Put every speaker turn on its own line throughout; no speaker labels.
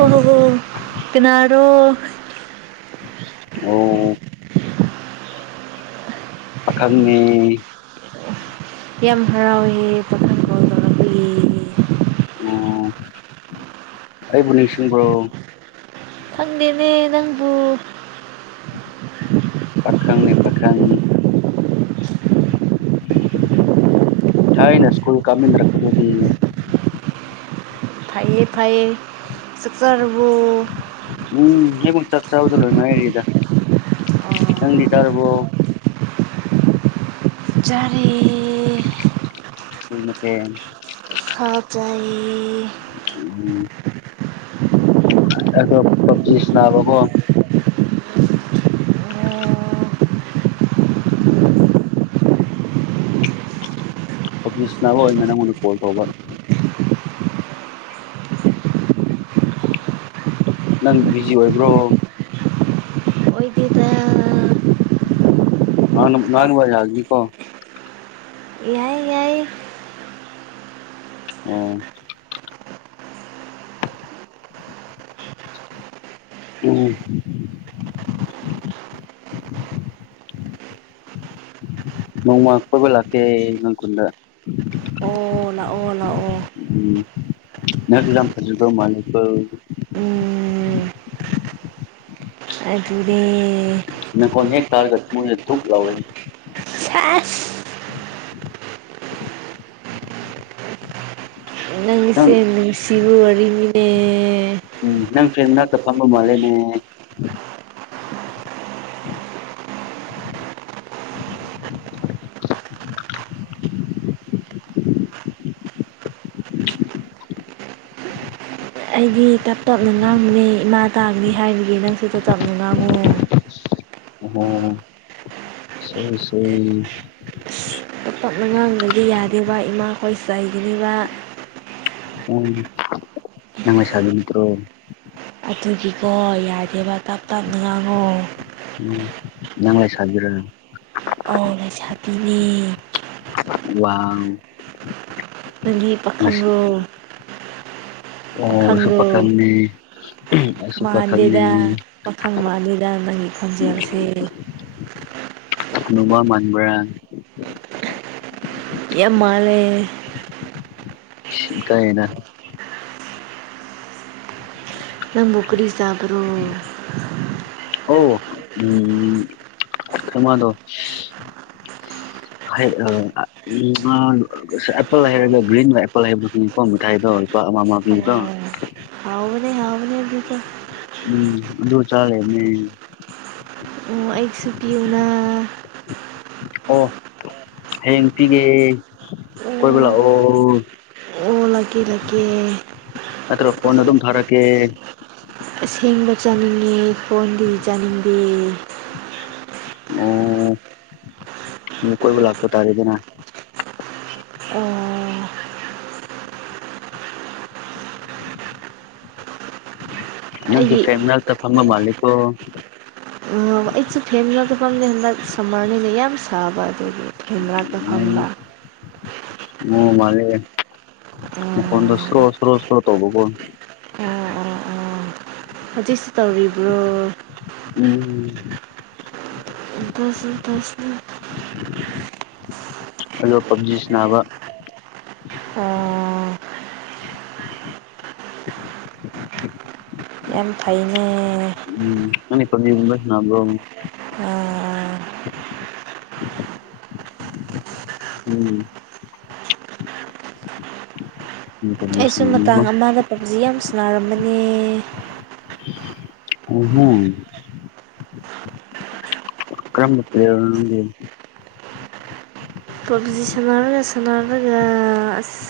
ꯑꯣꯍꯣ ꯍꯣ ꯀꯅꯥꯔꯣ
ꯑꯣ ꯄꯈꯪꯅꯦ
ꯌꯥꯝ ꯍꯔꯥꯎꯋꯦ ꯄꯥꯈꯪ ꯐꯣꯟ ꯇꯧꯂꯛꯀꯂꯦ
ꯑꯣ ꯑꯩꯕꯨ ꯅꯤꯡꯁꯤꯡꯕ꯭ꯔꯣ
ꯈꯪꯗꯦꯅꯦ ꯅꯪꯕꯨ [inaudible]
ꯄꯥꯈꯪꯅꯦ ꯄꯥꯈꯪ [inaudible] ꯊꯥꯏꯅ ꯁ꯭ꯀꯨꯜ ꯀꯥꯃꯤꯟꯅꯔꯛꯄꯗꯨꯗꯤ
ꯐꯩꯌꯦ ꯐꯩꯩꯌꯦ ꯆꯛ ꯆꯥꯔꯕꯣ
ꯎꯝ ꯑꯩꯕꯨ ꯆꯥꯛ ꯆꯥꯕꯗ ꯂꯣꯏ
[unintelligible]
ꯉꯥꯏꯔꯤꯗ ꯅꯪꯗꯤ ꯆꯥꯔꯕꯣ
ꯆꯥꯔꯤꯌꯦ
ꯀꯩ ꯃꯊꯦꯟ
ꯁꯥ ꯆꯥꯏꯌꯦ
ꯎꯝ ꯑꯩꯗꯣ ꯄꯞꯖꯤ ꯁꯥꯅꯕꯀꯣ
ꯑꯣ
ꯄꯐꯖꯤꯁꯥꯅꯕ ꯑꯣꯏꯅ ꯅꯉꯣꯟꯗ ꯀꯣꯜ ꯇꯧꯕ ꯅꯪ ꯕꯤꯖꯤ ꯑꯣꯏꯕ꯭ꯔꯣ
ꯑꯣꯏꯗꯦꯗ
[unintelligible]
ꯌꯥꯏ ꯌꯥꯏ
ꯑꯣ [inaudible] ꯅꯣꯡꯃ ꯀꯣꯏꯕ ꯂꯥꯛꯀꯦ ꯅꯣꯏ ꯈꯨꯟꯗ
ꯑꯣ ꯂꯥꯛꯑꯣ ꯂꯥꯛꯑꯣ
ꯎꯝ ꯅꯪ ꯌꯥꯝ ꯐꯖꯗꯩ ꯃꯥꯟꯂꯤꯀꯣ
ꯎꯝ ꯑꯗꯨꯔꯦ
ꯅꯈꯣꯟ ꯍꯦꯛ ꯇꯥꯔꯒ ꯊꯃꯣꯏꯁꯦ ꯙꯨꯛ ꯂꯥꯎꯋꯦ
[unintelligible] ꯁꯦꯁ
ꯅꯪ
ꯅꯪꯁꯦ ꯅꯨꯡꯁꯤꯕ ꯋꯥꯔꯤꯅꯤꯅꯦ [inaudible]
ꯎꯝ ꯅꯪ ꯐꯦꯟ ꯃꯅꯥꯛꯇ ꯐꯝꯕ [unintelligible]
ꯑꯩꯗꯤ ꯇꯞ ꯇꯞꯅ ꯉꯥꯡꯕꯅꯦ ꯏꯃꯥ ꯇꯥꯒꯤꯅꯤ ꯍꯥꯏꯕꯒꯤ ꯅꯪꯁꯨ ꯇꯞ ꯇꯞꯅ ꯉꯥꯡꯉꯣ
ꯑꯣ ꯁꯣꯔꯤ ꯁꯣꯔꯤ
ꯑꯁ ꯇꯞ ꯇꯞꯅ ꯉꯥꯡꯗꯒꯤ ꯌꯥꯗꯦꯕ ꯏꯃꯥꯈꯣꯏ ꯆꯩꯒꯅꯤꯕ
ꯎꯝ ꯅꯪ ꯂꯩꯁꯥꯕꯤ ꯅꯇ꯭ꯔꯣ
ꯑꯗꯨꯗꯤꯀꯣ ꯌꯥꯗꯦꯕ ꯇꯞ ꯇꯞꯅ ꯉꯥꯡꯉꯣ
ꯎꯝ ꯅꯪ ꯂꯩꯁꯥꯕꯤꯔ
ꯑ ꯂꯩꯁꯥꯕꯤꯅꯦ
ꯋꯥꯎ
ꯅꯪꯒꯤ ꯄꯥꯈꯪ
ꯉꯁꯤ
ꯔꯣ
ꯑꯣ ꯑꯩꯁꯨ ꯄꯈꯪꯅꯦ ꯑꯩꯁꯨ ꯄꯈꯪꯅꯦ
ꯄꯈꯪ ꯃꯥꯟꯗꯦꯗ ꯅꯪꯒꯤ ꯈꯣꯟꯖꯦꯜꯁꯦ
ꯍꯅꯨꯕ ꯃꯥꯟꯕꯔꯥ
ꯌꯥꯝ ꯃꯥꯟꯂꯦ
ꯁꯤ ꯏꯀꯥꯏꯌꯦꯗ
ꯅꯪꯕꯨ ꯀꯔꯤ ꯆꯥꯕꯔꯣ
ꯑꯣ ꯎꯝ ꯀꯔꯃꯗꯣ ꯍꯩ ꯑ ꯎꯝ ꯑ ꯑꯦꯄꯜ ꯍꯥꯏꯔꯒ ꯒ꯭ꯔꯤꯟ ꯑꯦꯄꯜ ꯍꯥꯏꯕꯗꯣ ꯈꯪꯉꯤꯀꯣ ꯃꯥꯏꯗꯣ ꯂꯨꯄ ꯑꯃ ꯑꯃ ꯄꯤꯕꯗꯣ
ꯍꯥꯎ ꯑꯗꯨꯗ
ꯎꯝ ꯃꯗꯨ ꯆꯥꯔꯤꯕꯅꯦ
ꯑꯣ ꯑꯩꯁꯨ ꯄꯤꯌꯨꯅ
ꯑꯣ ꯍꯌꯦꯡ ꯄꯤꯒꯦ ꯀꯣꯏꯕ
ꯑꯣ
ꯂꯥꯛꯑꯣ
ꯑꯣ ꯂꯥꯛꯀꯦ ꯂꯥꯛꯀꯦ
ꯅꯠꯇ꯭ꯔꯣ ꯐꯣꯟꯗ ꯑꯗꯨꯝ ꯊꯔꯛꯀꯦ
ꯑꯁꯦꯡꯕ ꯆꯥꯅꯤꯡꯉꯦ ꯐꯣꯟꯗꯤ ꯆꯥꯅꯤꯡꯗꯦ
ꯑꯣ ꯃ ꯀꯣꯏꯕ ꯂꯥꯛꯄ ꯇꯥꯔꯦꯗꯅ
ꯑꯣ
ꯅꯪꯁꯤ
ꯑꯩꯒꯤ
ꯐꯦꯟ ꯃꯅꯥꯛꯇ ꯐꯝꯕ ꯃꯥꯜꯂꯤꯀꯣ
ꯑꯣ ꯑꯩꯁꯨ ꯐꯦꯟ ꯃꯅꯥꯛꯇ ꯐꯝꯅꯤꯡꯕ ꯁꯝꯃꯔꯅꯤꯅ ꯌꯥꯝ ꯁꯥꯕ ꯑꯗꯨꯒꯤ ꯐꯦꯟ ꯃꯅꯥꯛꯇ ꯐꯝꯕ
ꯎ ꯃꯥꯂꯦ ꯃꯈꯣꯟꯗ
ꯑꯣ
ꯁꯔꯣ ꯁꯔꯣ ꯁꯔꯣ ꯇꯧꯕ ꯀꯣ
ꯍꯧꯖꯤꯛ ꯁꯤ ꯇꯧꯔꯤꯕ꯭ꯔꯣ
ꯎꯝ
ꯗꯁ ꯗꯁ
ꯍꯜꯂꯣ ꯄꯞꯖꯤ ꯁꯅꯥꯕ
ꯑꯣ ꯌꯥꯝ ꯐꯩꯅꯦ
ꯎꯝ ꯅꯪꯗꯤ ꯄꯞꯖꯤꯒꯨꯝꯕ ꯁꯥꯅꯕ꯭ꯔꯣ
ꯑꯥ
ꯎꯝ ꯄꯞꯖꯤ
ꯑꯩꯁꯨ
ꯁꯥꯟꯅꯕꯀꯣ
ꯃꯇꯥꯡ ꯑꯃꯗ ꯄꯞꯖꯤ ꯌꯥꯝ ꯁꯅꯥꯔꯝꯕꯅꯦ
ꯎ ꯍꯨ ꯀꯔꯝꯕ ꯄ꯭ꯂꯦꯌꯔꯅꯣ ꯅꯪꯗꯤ
ꯄꯞꯖꯤ ꯁꯥꯅꯔꯒ ꯁꯥꯅꯔꯒ ꯑꯁ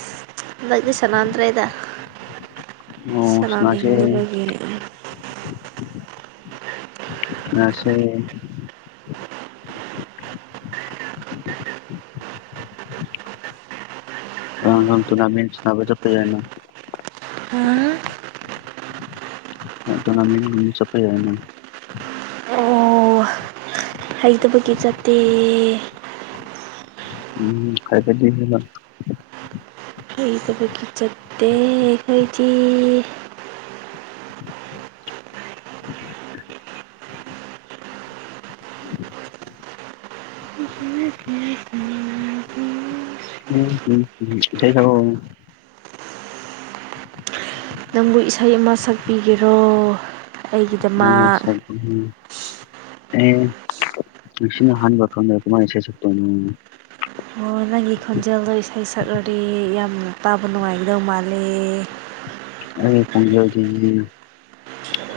ꯍꯟꯗꯛꯇꯤ ꯁꯅꯥꯗ꯭ꯔꯦꯗ
ꯑꯣ ꯁꯥꯟꯅꯁꯦ
ꯁꯅꯥꯅꯤꯡꯗꯕꯒꯤ
ꯁꯥꯟꯅꯁꯦ ꯑꯥ ꯅꯪ ꯇꯨꯔꯅꯥꯃꯦꯟ ꯁꯥꯅꯕ ꯆꯠꯄ ꯌꯥꯏꯅ ꯑ ꯇꯨꯔꯅꯥꯃꯦꯟꯒꯨꯝꯕ ꯆꯠꯄ ꯌꯥꯏꯅ
ꯑꯣ ꯍꯩꯇꯕꯒꯤ ꯆꯠꯇꯦ
ꯎꯝ ꯐꯖꯕꯤꯅꯤꯅ
ꯑꯩꯩ ꯊꯕꯛꯀꯤ ꯆꯠꯇꯦ ꯑꯩꯈꯣꯏꯗꯤ
ꯏꯁ ꯏꯁꯩ ꯁꯛꯂꯛꯑꯣ
ꯅꯪꯕꯨ ꯏꯁꯩ ꯑꯃ ꯁꯛꯄꯤꯒꯦꯔꯣ
ꯅꯪꯅ
ꯑꯩꯒꯤꯗꯃꯛ
ꯁꯛꯅꯤꯡ ꯑꯦ ꯉꯁꯤꯅ ꯑꯍꯥꯟꯕ ꯈꯪꯅꯔꯒ ꯀꯃꯥꯏꯅ ꯏꯁꯩ ꯁꯛꯇꯣꯏꯅꯣ
ꯑꯣ ꯅꯪꯒꯤ ꯈꯣꯟꯖꯦꯜꯗꯣ ꯏꯁꯩ ꯁꯛꯂꯗꯤ ꯌꯥꯝꯅ ꯇꯥꯕ ꯅꯨꯡꯉꯥꯏꯒꯗꯧ ꯃꯥꯜꯂꯦ
ꯑꯩꯒꯤ ꯈꯣꯡꯖꯦꯜꯗꯤ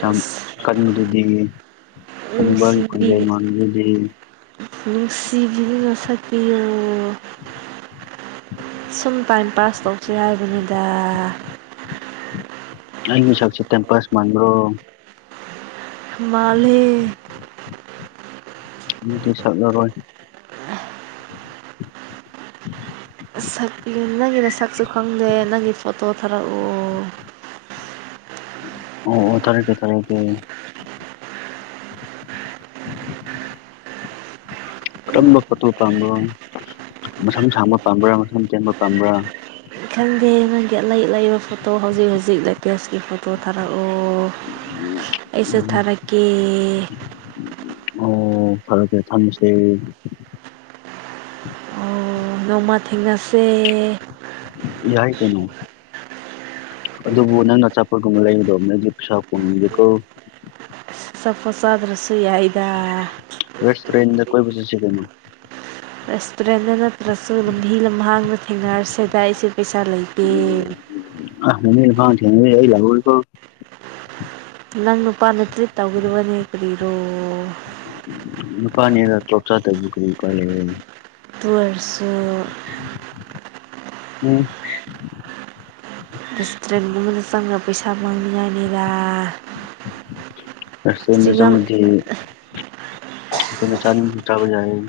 ꯌꯥꯝ ꯀꯜꯂꯤꯗꯨꯗꯤ ꯍꯅꯨꯕꯥꯒꯤ
ꯅꯨꯡꯁꯤꯕꯤ
ꯈꯣꯟꯖꯦꯜ ꯃꯥꯟꯕꯗꯤꯍꯦ
ꯅꯨꯡꯁꯤꯕꯤꯗꯨꯅ ꯁꯛꯄꯤꯌꯣ ꯁꯨꯝ ꯇꯥꯏꯝ ꯄꯥꯁ ꯇꯧꯁꯦ ꯍꯥꯏꯕꯅꯤꯗ
ꯑꯩꯒꯤ ꯁꯛꯁꯦ ꯇꯏꯝꯄꯥꯁ ꯃꯥꯟꯕ꯭ꯔꯣ
ꯃꯥꯜꯂꯦ
ꯑꯗꯨꯗꯤ ꯁꯛꯂꯔꯣꯏ
ꯁꯛ ꯂꯤ ꯅꯪꯒꯤ ꯅꯁꯛꯁꯨ ꯈꯪꯗꯦ ꯅꯪꯒꯤ ꯐꯣꯇꯣ ꯊꯥꯔꯛꯑꯣ
ꯑꯣ ꯑꯣ ꯊꯥꯔꯛꯀꯦ ꯊꯥꯔꯛꯀꯦ ꯀꯔꯝꯕ ꯐꯣꯠꯇꯣ ꯄꯥꯝꯕ꯭ꯔꯣ ꯃꯁꯝ ꯁꯥꯡꯕ ꯄꯥꯝꯕ꯭ꯔꯣ ꯃꯁꯝ ꯇꯦꯟꯕ ꯄꯥꯝꯕ꯭ꯔꯥ
ꯑꯩ ꯈꯪꯗꯦ ꯅꯪꯒꯤ ꯑꯩꯂꯩ ꯑꯂꯩꯕ ꯐꯣꯇꯣ ꯍꯧꯖꯤꯛ ꯍꯧꯖꯤꯛ ꯂꯦꯇꯦꯁꯀꯤ ꯐꯣꯇꯣ ꯊꯥꯔꯛꯑꯣ ꯑꯩꯁꯨ
ꯎꯝ
ꯊꯥꯔꯛꯀꯦ
ꯑꯣ ꯊꯥꯔꯛꯀꯦ ꯊꯝꯃꯁꯦ
ꯑꯣ ꯅꯣꯡꯃ ꯊꯦꯡꯅꯁꯦ
ꯌꯥꯏ ꯀꯩꯅꯣ ꯑꯗꯨꯕꯨ ꯅꯪꯅ ꯑꯆꯥꯄꯣꯠꯒꯨꯝꯕ ꯂꯩꯕꯗꯧꯅꯗꯤ ꯄꯩꯁꯥꯀꯣꯟꯅꯗꯦꯀꯣ
ꯑꯆꯥꯄꯣꯠ ꯆꯥꯗ꯭ꯔꯁꯨ ꯌꯥꯏꯗ
ꯔꯦꯁꯇꯨꯔꯦꯟꯗ ꯀꯣꯏꯕ ꯆꯠꯁꯤꯗꯅ
ꯔꯦꯁꯇꯨꯔꯦꯟꯗ ꯅꯠꯇ꯭ꯔꯁꯨ ꯂꯝꯕꯤ ꯂꯝꯍꯥꯡꯗ ꯊꯦꯡꯅꯔꯁꯦꯗꯥꯏꯁꯨ ꯄꯩꯁꯥ ꯂꯩꯇꯦ
ꯑꯥ ꯂꯝꯕꯤ ꯂꯝꯒꯥꯡꯗ ꯊꯦꯡꯅꯔꯗꯤ ꯑꯩ ꯂꯥꯛꯑꯣꯏꯀꯣ
ꯅꯪ ꯅꯨꯄꯥꯅ ꯇ꯭ꯔꯤꯠ ꯇꯧꯒꯗꯕꯅꯦ ꯀꯔꯤꯔꯣ
ꯅꯨꯄꯥꯅꯦꯗ ꯇꯣꯆꯔ ꯇꯧꯏꯗꯣ ꯀꯔꯤ ꯎꯄꯥꯏ ꯂꯩ ꯑꯩ
ꯑꯗꯨ ꯑꯣꯏꯔꯁꯨ
ꯎꯝ
ꯔꯦꯁꯇꯨꯔꯦꯟ ꯃꯅꯨꯡꯗ ꯆꯪꯉ ꯄꯩꯁꯥ ꯃꯥꯡꯅꯤꯡꯉꯥꯏꯅꯤꯗ
ꯔꯦꯁꯇꯨꯔꯦꯟꯗ
ꯆꯤꯡꯉꯝ
ꯆꯪꯉꯗꯤ ꯑꯩꯈꯣꯏꯅ ꯆꯅꯤꯡꯕꯗꯣ ꯆꯥꯕ ꯖꯥꯏꯑꯦ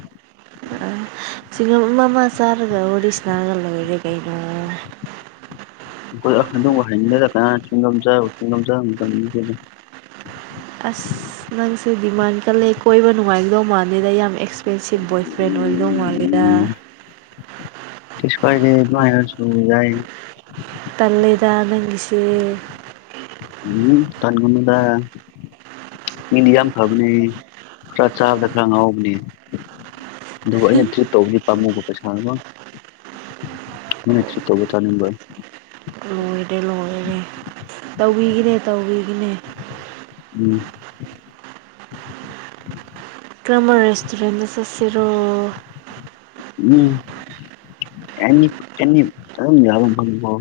ꯁꯤꯡꯒꯝ ꯑꯃ ꯑꯃ ꯆꯥꯔꯒ ꯋꯥꯔꯤ ꯁꯥꯟꯅꯔ ꯂꯩꯔꯦ ꯀꯩꯅꯣ
ꯑꯩꯈꯣꯏ ꯑ ꯑꯗꯨꯒꯨꯝꯕꯨ ꯍꯩꯅꯗꯦꯗ ꯀꯅꯥꯅ ꯆ꯭ꯌꯨꯡꯒꯝ ꯆꯥꯕ ꯆ꯭ꯌꯨꯡꯒꯝ ꯆꯥꯕ ꯃꯇꯝ ꯅꯠꯇꯦꯗ
ꯑꯁ ꯅꯪꯁꯦ ꯗꯤꯃꯥꯟ ꯀꯜꯂꯦ ꯀꯣꯏꯕ ꯅꯨꯡꯉꯥꯏꯒꯗꯧ ꯃꯥꯥꯟꯗꯦ ꯌꯥꯝ ꯑꯦꯛꯁꯄꯦꯟꯁꯤꯞ ꯕꯣꯏꯐ꯭ꯔꯦꯟ ꯑꯣꯏꯔꯝꯗꯧ ꯃꯥꯂꯤꯗ
ꯎꯝ [inaudible] ꯀꯩꯁꯨ ꯀꯥꯏꯗꯦ ꯗꯨꯃꯥꯢꯅꯁꯨ ꯌꯥꯏ
ꯇꯜꯂꯦꯗ ꯅꯪ ꯏꯁꯦ
ꯎꯝ ꯇꯟꯒꯅꯨꯗ ꯃꯤꯗꯤ ꯌꯥꯝ ꯐꯕꯅꯦ ꯈꯔ ꯆꯥꯕꯗ ꯈꯔ ꯉꯥꯎꯕꯅꯦ ꯑꯗꯨꯒ ꯑꯩꯅ ꯇ꯭ꯔꯤꯠ ꯇꯧꯕꯗꯤ ꯄꯥꯝꯃꯨꯕ ꯄꯩꯁꯥ ꯑꯃ ꯃꯤꯅ ꯇ꯭ꯔꯤꯠ ꯇꯧꯕ ꯆꯥꯅꯤꯡꯕ
ꯂꯣꯏꯔꯦ ꯂꯣꯏꯔꯦ ꯇꯧꯕꯤꯒꯤꯅꯦ ꯇꯧꯕꯤꯒꯤꯅꯦ
ꯎꯝ
ꯀꯔꯝꯕ ꯔꯦꯁꯇꯨꯔꯦꯟꯗ ꯆꯠꯁꯤꯔꯣ
ꯎꯝ ꯑꯦꯅꯤ ꯑꯦꯅꯤ ꯑꯗꯨꯝ ꯌꯥꯕ ꯃꯐꯝꯗꯀꯣ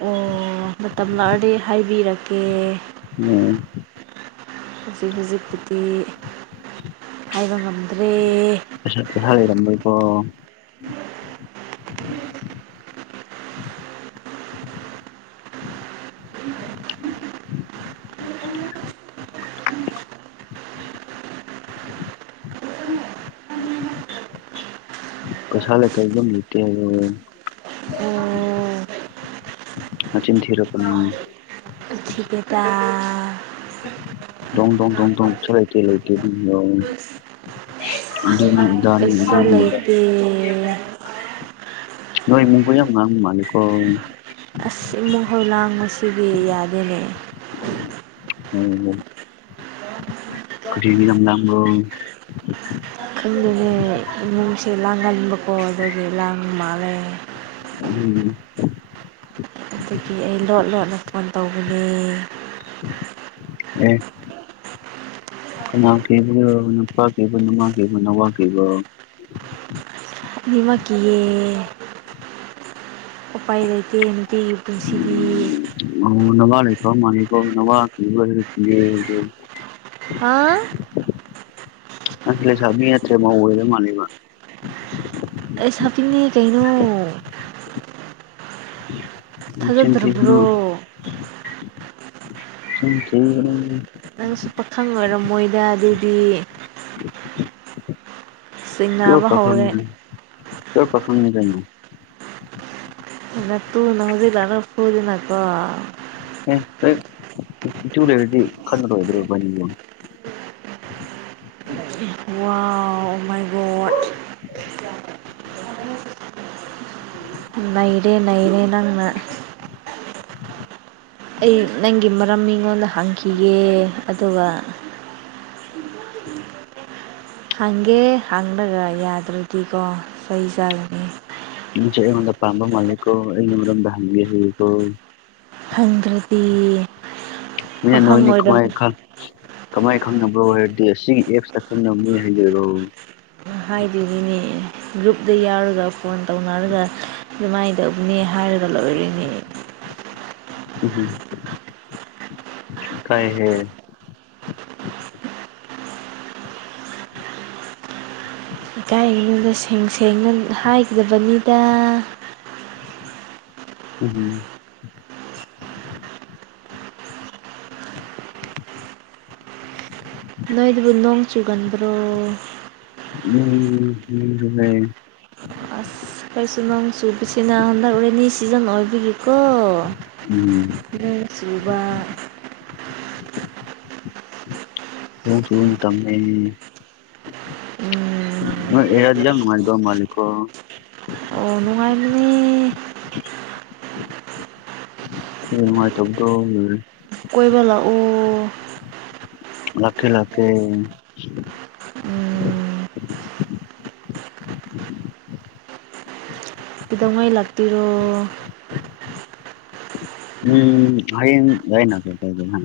ꯑꯣ ꯃꯇꯝ ꯂꯥꯛꯑꯗꯤ ꯍꯥꯏꯕꯤꯔꯛꯀꯦ
ꯑꯣ
ꯍꯧꯖꯤꯛ ꯍꯧꯖꯤꯛꯄꯨꯗꯤ ꯍꯥꯏꯕ ꯉꯝꯗ꯭ꯔꯦ
[unintelligible] ꯍꯥꯢꯔꯝꯔꯣꯢꯀꯣ ꯄꯩꯁꯥ ꯂꯩꯇꯦ ꯌꯨꯝ ꯂꯩꯇꯦ ꯍꯥꯢꯌꯣ
ꯑꯣ
ꯃꯆꯤꯟ ꯊꯤꯔꯛꯀꯅꯣ
ꯊꯤꯗꯦꯗ
ꯗꯣꯡ ꯗꯣꯡ ꯗꯣꯡ ꯗꯣꯡꯁꯨ ꯂꯩꯇꯦ ꯂꯩꯇꯦ ꯑꯗꯨꯒꯤꯔꯣ ꯗꯨꯅꯤ ꯗꯥꯅꯤ
ꯀꯩꯁꯨ
ꯗꯨꯅꯤ ꯗꯥꯅꯤ
ꯂꯩꯇꯦ
ꯅꯣꯏ ꯏꯃꯨꯡꯗꯣ ꯌꯥꯝ ꯉꯥꯡꯕ ꯃꯥꯜꯂꯤꯀꯣ
ꯑꯁ ꯏꯃꯨꯡ ꯍꯣꯏ ꯂꯥꯡꯕꯁꯤꯗꯤ ꯌꯥꯗꯦꯅꯦ
ꯎꯝ ꯀꯔꯤꯒꯤ ꯌꯥꯝ ꯂꯥꯡꯕ꯭ꯔꯣ
ꯈꯪꯗꯦꯅꯦ ꯏꯃꯨꯡꯁꯦ ꯂꯥꯡꯒꯟꯕꯀꯣ ꯑꯗꯨꯗꯒꯤ ꯂꯥꯡꯕ ꯃꯥꯜꯂꯦ
ꯎꯝ
ꯑꯗꯨꯒꯤ ꯑꯩ ꯂꯣꯠ ꯂꯣꯠꯅ ꯐꯣꯟ ꯇꯧꯕꯅꯦ
ꯑꯦ ꯀꯅꯥ ꯀꯤꯕꯅꯔꯣ ꯅꯄꯥ ꯀꯤꯕ ꯅꯃꯥ ꯀꯤꯕ ꯅꯋꯥ ꯀꯤꯕꯔꯣ
ꯑꯅꯤꯃꯛ ꯀꯤꯌꯦ ꯎꯄꯥꯏ ꯂꯩꯇꯦ ꯅꯨꯡꯄꯝꯒꯤ ꯄꯨꯟꯁꯤꯗꯤ
ꯑꯣ ꯅꯋꯥ ꯂꯩꯇꯕ ꯃꯥꯜꯂꯦꯀꯣ ꯅꯋꯥ ꯀꯤꯕꯔ ꯍꯥꯢꯔꯒ ꯀꯤꯌꯦ ꯍꯥꯢꯕꯗꯣ
ꯍꯥ
ꯅꯪꯁꯦ ꯂꯩꯁꯥꯕꯤ ꯅꯠꯇ꯭ꯔꯦ ꯃꯧ ꯑꯣꯢꯔ ꯃꯥꯜꯂꯦꯕ
ꯂꯩꯁꯥꯕꯤꯅꯦ ꯀꯩꯅꯣ
ꯅꯆꯤꯟ ꯊꯤꯒꯅꯨ
ꯊꯥꯖꯗ꯭ꯔꯕ꯭ꯔꯣ
ꯆꯤꯟ ꯊꯤꯒꯅꯨ
ꯅꯪꯁꯨ ꯄꯥꯈꯪ ꯑꯣꯏꯔꯝꯃꯣꯏꯗ ꯑꯗꯨꯗꯤ
ꯄꯤꯌꯣꯔ
ꯆꯤꯡꯅꯕ ꯍꯧꯔꯦ
ꯄꯥꯈꯪꯅꯤ ꯄꯤꯌꯣꯔ ꯄꯥꯈꯪꯅꯦ ꯀꯩꯅꯣ
ꯅꯇꯨꯅ ꯍꯧꯖꯤꯛ ꯂꯥꯛꯂꯒ ꯐꯨꯗꯅꯀꯣ
ꯑꯦ ꯍꯦꯛ ꯏꯇꯨ ꯂꯩꯔꯗꯤ ꯈꯠꯅꯔꯣꯢꯗ꯭ꯔꯣ ꯏꯕꯥꯟꯅꯤꯕꯨ
ꯋꯥꯎ ꯑꯣ ꯃꯥꯏ ꯒꯣꯠ ꯅꯩꯔꯦ ꯅꯩꯔꯦ ꯅꯪꯅ ꯑꯩ ꯅꯪꯒꯤ ꯃꯔꯝ ꯃꯤꯉꯣꯟꯗ ꯍꯪꯈꯤꯒꯦ ꯑꯗꯨꯒ ꯍꯪꯒꯦ ꯍꯪꯂꯒ ꯌꯥꯗ꯭ꯔꯗꯤꯀꯣ ꯆꯩ ꯆꯥꯖꯅꯤ
ꯅꯪꯁꯦ ꯑꯩꯉꯣꯟꯗ ꯄꯥꯝꯕ ꯃꯥꯂꯦꯀꯣ ꯑꯩꯒꯤ ꯃꯔꯝꯗ ꯍꯪꯒꯦ ꯍꯥꯏꯌꯦꯀꯣ
ꯍꯪꯗ꯭ꯔꯗꯤ ꯄꯥꯈꯪ ꯑꯣꯏꯔꯝ
ꯀꯃꯥꯏꯅ ꯈꯪꯅꯕ꯭ꯔꯣ ꯍꯥꯏꯔꯗꯤ ꯑꯁꯤꯒꯤ ꯑꯦꯞꯁꯇ ꯈꯪꯅꯕꯅꯦ ꯍꯥꯏꯖꯤꯜꯂꯣ
ꯍꯥꯏꯗꯣꯢꯅꯤꯅꯦ ꯒ꯭ꯔꯨꯞꯗ ꯌꯥꯎꯔꯒ ꯐꯣꯟ ꯇꯧꯅꯔꯒ ꯑꯗꯨꯃꯥꯏꯅꯇꯨꯕꯅꯦ ꯍ ꯍꯥꯏꯔꯒ ꯂꯣꯏꯔꯦꯅꯦ
[inaudible] ꯎꯍꯨꯝ ꯏꯀꯥꯏ ꯍꯦ
ꯏꯀꯥꯌꯦ ꯑꯩꯉꯣꯟꯗ ꯁꯦꯡ ꯁꯦꯡꯅ ꯍꯥꯏꯒ꯭ꯔꯕꯅꯤꯗ
ꯎꯝ
ꯅꯣꯏꯗꯨꯕꯨ ꯅꯣꯡ ꯆꯨꯒꯟꯕ꯭ꯔꯣ
ꯎꯝ ꯎꯝ ꯂꯩ
ꯈꯣꯏꯁꯨ ꯅꯣꯡ ꯆꯨꯕꯁꯤꯅ ꯍꯟꯗꯛ ꯔꯦꯟꯅꯤ ꯁꯤꯖꯟ ꯑꯣꯏꯕꯒꯤꯀꯣ
ꯎꯝ
ꯒ꯭ꯔꯤꯟ ꯆꯨꯕ
ꯅꯣꯡ ꯆꯨꯕ ꯃꯇꯝꯅꯦ
ꯎꯝ
ꯅꯣꯏ ꯑꯦꯔꯤꯌꯥꯗꯤ ꯌꯥꯝ ꯅꯨꯡꯉꯥꯏꯕ ꯃꯥꯂꯤꯀꯣ
ꯑꯣ ꯅꯨꯡꯉꯥꯏꯕꯅꯦ
ꯅꯨꯡꯉꯥꯏꯇꯕꯗꯣ ꯂꯣꯢꯔꯦ
ꯀꯣꯏꯕ ꯂꯥꯛꯑꯣ
ꯂꯥꯛꯀꯦ ꯂꯥꯛꯀꯦ
ꯎꯝ ꯀꯩꯗꯧꯉꯩ ꯂꯥꯛꯇꯣꯏꯔꯣ
ꯎꯝ ꯍꯌꯦꯡ ꯌꯥꯏꯅ ꯀꯥꯏꯗꯦꯅ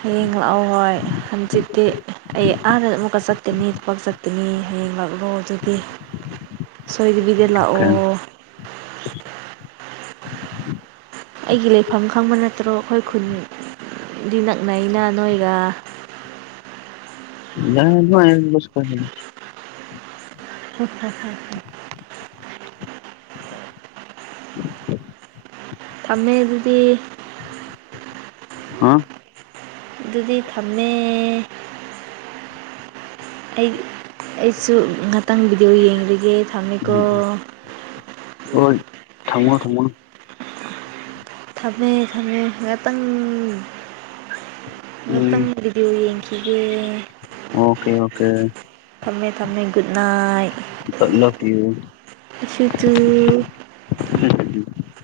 ꯍꯌꯦꯡ ꯂꯥꯛꯑꯣ ꯍꯣꯏ ꯍꯪꯆꯤꯠꯇꯤ ꯑꯩ ꯑꯥꯗ ꯑꯃꯨꯛꯀ ꯆꯠꯀꯅꯤ ꯊꯕꯛ ꯆꯠꯀꯅꯤ ꯍꯥꯏ ꯍꯌꯦꯡ ꯂꯥꯛꯂꯣ ꯑꯗꯨꯗꯤ ꯁꯣꯏꯗꯕꯤꯗ
ꯀꯩꯝ
ꯂꯥꯛꯑꯣ ꯑꯩꯒꯤ ꯂꯩꯐꯝ ꯈꯪꯕ ꯅꯠꯇ꯭ꯔꯣ ꯑꯩꯈꯣꯏ ꯈꯨꯟ ꯘꯤ ꯅꯛꯅꯩꯅ ꯅꯣꯏꯒ
[unintelligible]
ꯍꯥ ꯍꯥ ꯍꯥ ꯍꯥ ꯊꯃꯦ ꯑꯗꯨꯗꯤ
ꯍꯥ
ꯑꯗꯨꯗꯤ ꯊꯝꯃꯦ ꯑꯩ ꯑꯩꯁꯨ ꯉꯥꯛꯇꯪ ꯚꯤꯗꯤꯑꯣ ꯌꯦꯡꯒꯤꯒꯦ ꯊꯝꯃꯦꯀꯣ
ꯎꯝ ꯊꯃꯣ ꯊꯝꯃꯣ
ꯊꯝꯃꯦ ꯊꯝꯃꯦ ꯉꯥꯇꯪ
ꯎꯝ
ꯉꯥꯇꯪ ꯚꯤꯗꯤꯌꯣ ꯌꯦꯡꯈꯤꯒꯦ
ꯑꯣꯀꯦ ꯑꯣꯀꯦ
ꯊꯝꯃꯦ ꯊꯝꯃꯦ good night
love you
see you too
um